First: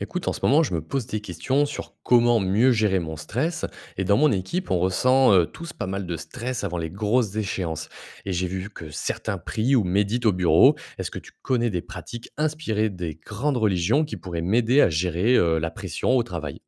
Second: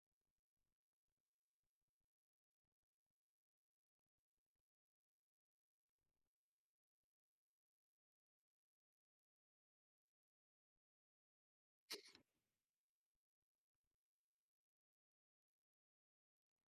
Écoute, en ce moment, je me pose des questions sur comment mieux gérer mon stress. Et dans mon équipe, on ressent tous pas mal de stress avant les grosses échéances. Et j'ai vu que certains prient ou méditent au bureau. Est-ce que tu connais des pratiques inspirées des grandes religions qui pourraient m'aider à gérer la pression au travail?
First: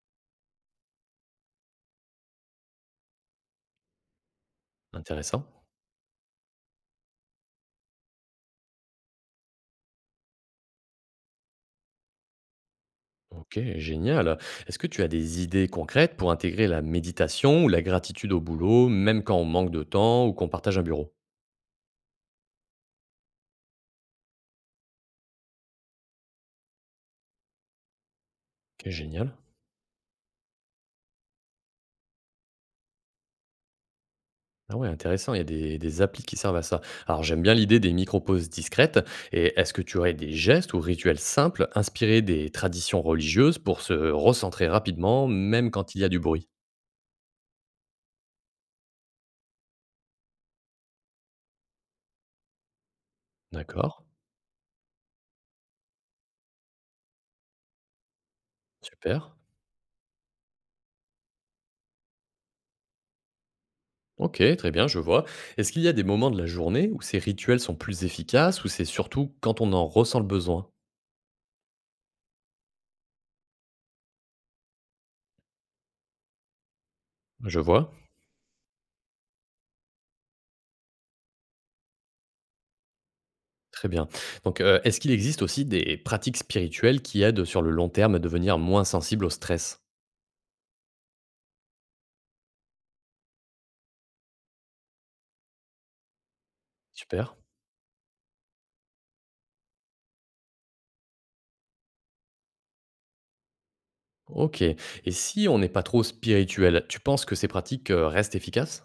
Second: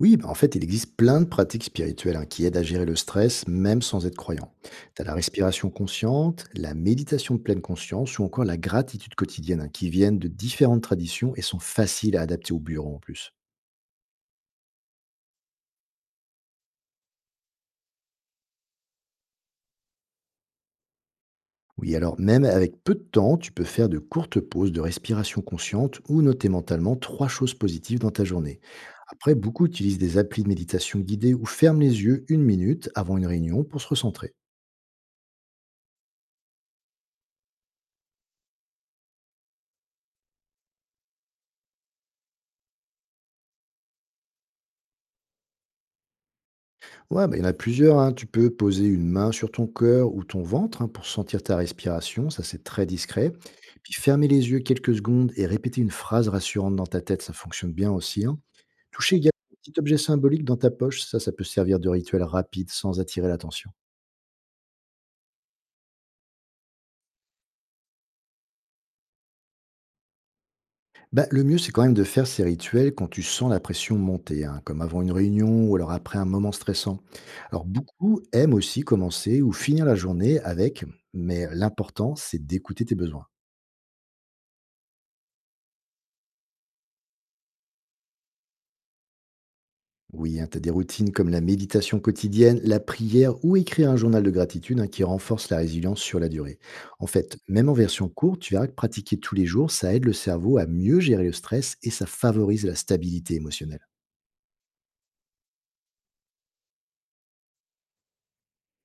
Oui, bah, en fait, il existe plein de pratiques spirituelles hein, qui aident à gérer le stress, même sans être croyant. Tu as la Intéressant. respiration consciente, la méditation de pleine conscience ou encore la gratitude quotidienne, hein, qui viennent de différentes traditions et sont faciles à adapter au bureau en plus. Ok, génial. Est-ce que tu as des idées concrètes pour intégrer la méditation ou la gratitude au boulot, même quand on manque de temps ou qu'on partage un bureau? Oui, alors même avec peu de temps, tu peux faire de courtes pauses de respiration consciente ou noter mentalement trois choses positives dans ta journée. Ok, Après, génial. beaucoup utilisent des applis de méditation guidée ou ferment les yeux une minute avant une réunion pour se recentrer. Ah ouais, intéressant, il y a des applis qui servent à ça. Alors j'aime bien l'idée des micro-pauses discrètes, et est-ce que tu aurais des gestes ou rituels simples inspirés des traditions religieuses pour se recentrer rapidement, même quand il y a du bruit? Ouais, bah, il y en a plusieurs, hein. Tu peux poser une main sur ton cœur ou ton ventre hein, pour sentir ta respiration, ça c'est très discret. Puis D'accord, fermer les yeux quelques secondes et répéter une phrase rassurante dans ta tête, ça fonctionne bien aussi, hein. Toucher super. également un petit objet symbolique dans ta poche, ça ça peut servir de rituel rapide sans attirer l'attention. Ok, très bien, je vois. Est-ce qu'il y a des moments de la journée où ces rituels sont plus efficaces, ou c'est surtout quand on en ressent le besoin? Bah, le mieux c'est quand même de faire ces rituels quand tu sens la pression monter, hein, comme avant une réunion ou alors après un moment stressant. Je Alors vois. beaucoup aiment aussi commencer ou finir la journée avec, mais l'important c'est d'écouter tes besoins. Très bien. Donc, est-ce qu'il existe aussi des pratiques spirituelles qui aident sur le long terme à devenir moins sensible au stress? Oui, hein, t'as des routines comme la méditation quotidienne, la prière ou écrire un journal de gratitude hein, qui renforce la résilience sur la durée. En Super. fait, même en version courte, tu verras que pratiquer tous les jours, ça aide le cerveau à mieux gérer le stress et ça favorise la stabilité émotionnelle. OK, et si on n'est pas trop spirituel, tu penses que ces pratiques, restent efficaces?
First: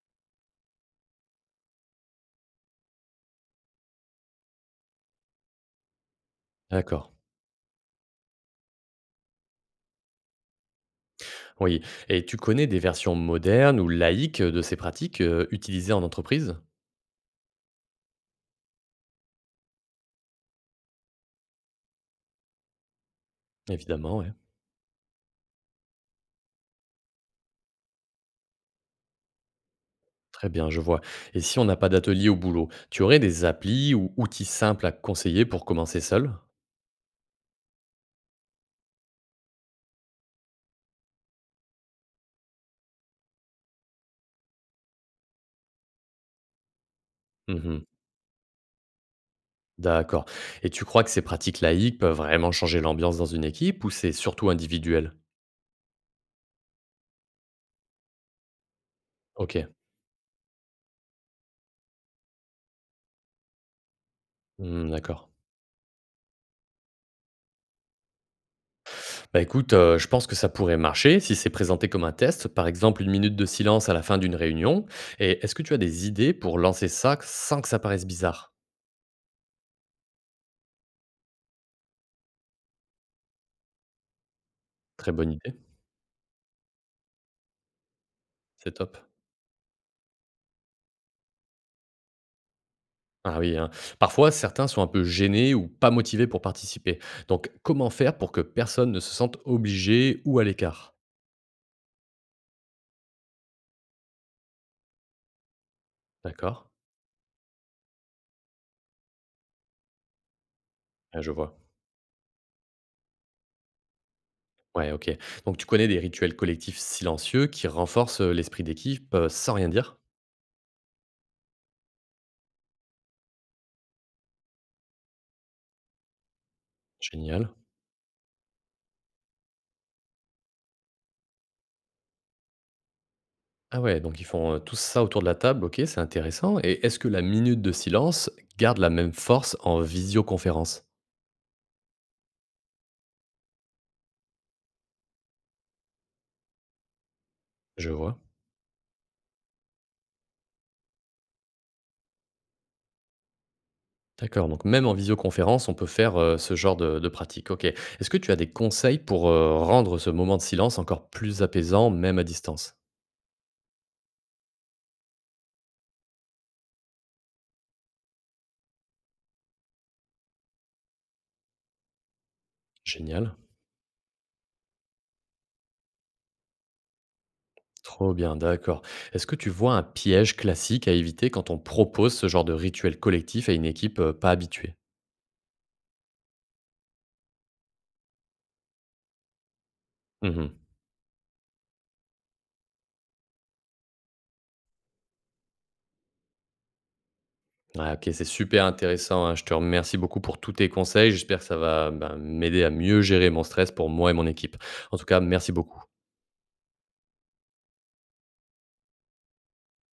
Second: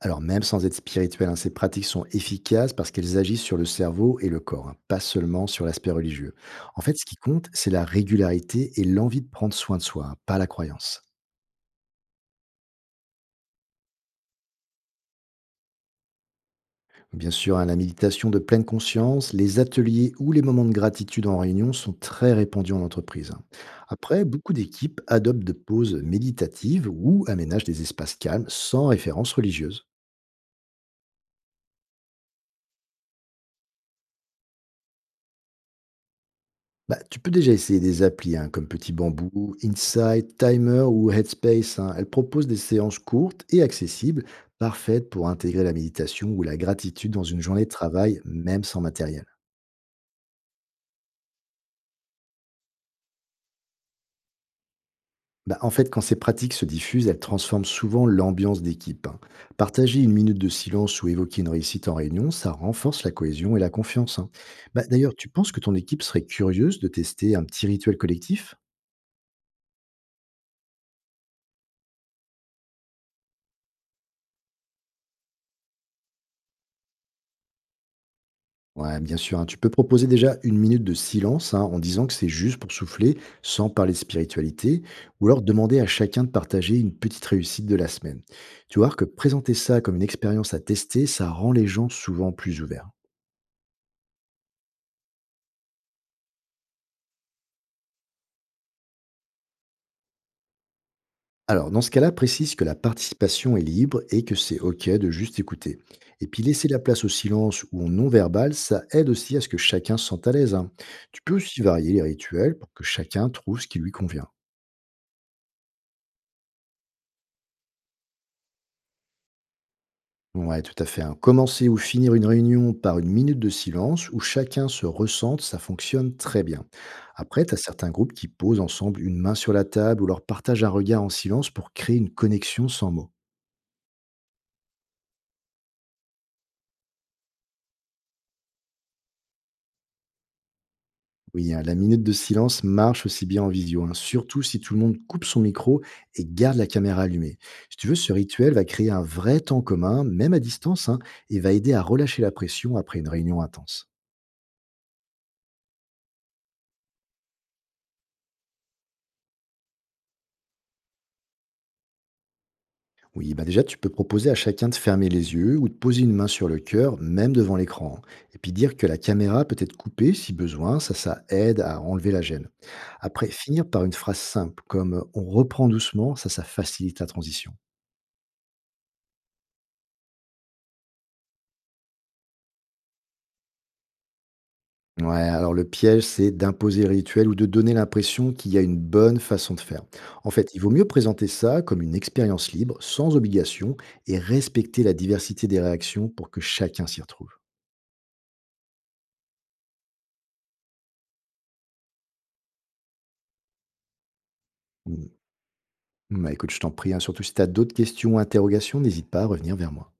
Alors même sans être spirituel, hein, ces pratiques sont efficaces parce qu'elles agissent sur le cerveau et le corps, hein, pas seulement sur l'aspect religieux. En fait, ce D'accord, qui compte, c'est la régularité et l'envie de prendre soin de soi, hein, pas la croyance. oui, et tu connais des versions modernes ou laïques de ces pratiques, utilisées en entreprise? Bien sûr, hein, la méditation de pleine conscience, les ateliers ou les moments de gratitude en réunion sont très répandus en entreprise, hein. Évidemment, Après, ouais. beaucoup d'équipes adoptent de pauses méditatives ou aménagent des espaces calmes sans référence religieuse. Très bien, je vois, et si on n'a pas d'atelier au boulot, tu aurais des applis ou outils simples à conseiller pour commencer seul? Bah, tu peux déjà essayer des applis hein, comme Petit Bambou, Inside, Timer ou Headspace, hein. Elles proposent des séances courtes et accessibles, parfaites pour intégrer la méditation ou la gratitude dans une journée de Mmh. travail, même sans matériel. D'accord, et tu crois que ces pratiques laïques peuvent vraiment changer l'ambiance dans une équipe ou c'est surtout individuel? Bah, en fait, quand ces pratiques se diffusent, elles transforment souvent l'ambiance d'équipe, hein. OK. Partager une minute de silence ou évoquer une réussite en réunion, ça renforce la cohésion et la confiance, hein. Bah, Mmh, d'ailleurs, tu d'accord. penses que ton équipe serait curieuse de tester un petit rituel collectif? Bah écoute, je pense que ça pourrait marcher si c'est présenté comme un test, par exemple une minute de silence à la fin d'une réunion, et est-ce que tu as des idées pour lancer ça sans que ça paraisse bizarre? Ouais, bien sûr, hein. Tu peux proposer déjà une minute de silence hein, en disant que c'est juste pour souffler, sans parler spiritualité, Très ou bonne alors idée, demander à chacun de partager une petite réussite de la semaine. c'est Tu vois top. que présenter ça comme une expérience à tester, ça rend les gens souvent plus ouverts. Ah oui, hein. Parfois, certains sont un peu gênés ou pas motivés pour participer. Donc comment faire pour que personne ne se sente obligé ou à l'écart? Alors, dans ce cas-là, précise que la participation est libre et que c'est OK de juste écouter. Et puis, D'accord. laisser la place au silence ou au non-verbal, ça aide aussi à ce que chacun se sente à l'aise, hein. Tu Ouais, je peux vois. aussi varier les rituels pour que chacun trouve ce qui lui convient. Ouais, OK. Donc tu connais des rituels collectifs silencieux qui renforcent, l'esprit d'équipe, sans rien dire? Ouais, tout à fait, hein. Commencer ou finir une réunion par une minute de silence où chacun se ressente, ça fonctionne très bien. Après, tu Génial. as certains groupes qui posent ensemble une main sur la table ou leur partagent un regard en silence pour créer une connexion sans mots. Ah ouais, donc ils font, tous ça autour de la table, OK, c'est intéressant, et est-ce que la minute de silence garde la même force en visioconférence? Oui, hein, la minute de silence marche aussi bien en visio, hein, surtout si tout le monde coupe son micro et garde la caméra allumée. Si tu Je veux, ce vois. rituel va créer un vrai temps commun, même à distance, hein, et va aider à relâcher la pression après une réunion intense. D'accord, donc même en visioconférence, on peut faire, ce genre de pratique, OK. Est-ce que tu as des conseils pour, rendre ce moment de silence encore plus apaisant, même à distance? Oui, bah déjà, tu peux proposer à chacun de fermer les yeux ou de poser une main sur le cœur, même devant l'écran. Et puis dire que la caméra peut être coupée si besoin, ça aide à enlever la gêne. Après, Génial, finir par une phrase simple, comme on reprend doucement, ça facilite la transition. trop bien, d'accord. Est-ce que tu vois un piège classique à éviter quand on propose ce genre de rituel collectif à une équipe, pas habituée? Ouais, alors le piège, c'est d'imposer le rituel ou de donner l'impression qu'il y a une bonne façon de faire. En fait, Mmh. il vaut mieux présenter ça comme une expérience libre, sans obligation, et respecter la diversité des réactions pour que chacun s'y retrouve. Ouais, OK, c'est super intéressant, hein. Je te remercie beaucoup pour tous tes conseils. J'espère que ça va, ben, m'aider à mieux gérer mon stress pour moi et mon équipe. En Mm. tout cas, merci beaucoup. Bah, écoute, je t'en prie, hein, surtout si tu as d'autres questions ou interrogations, n'hésite pas à revenir vers moi.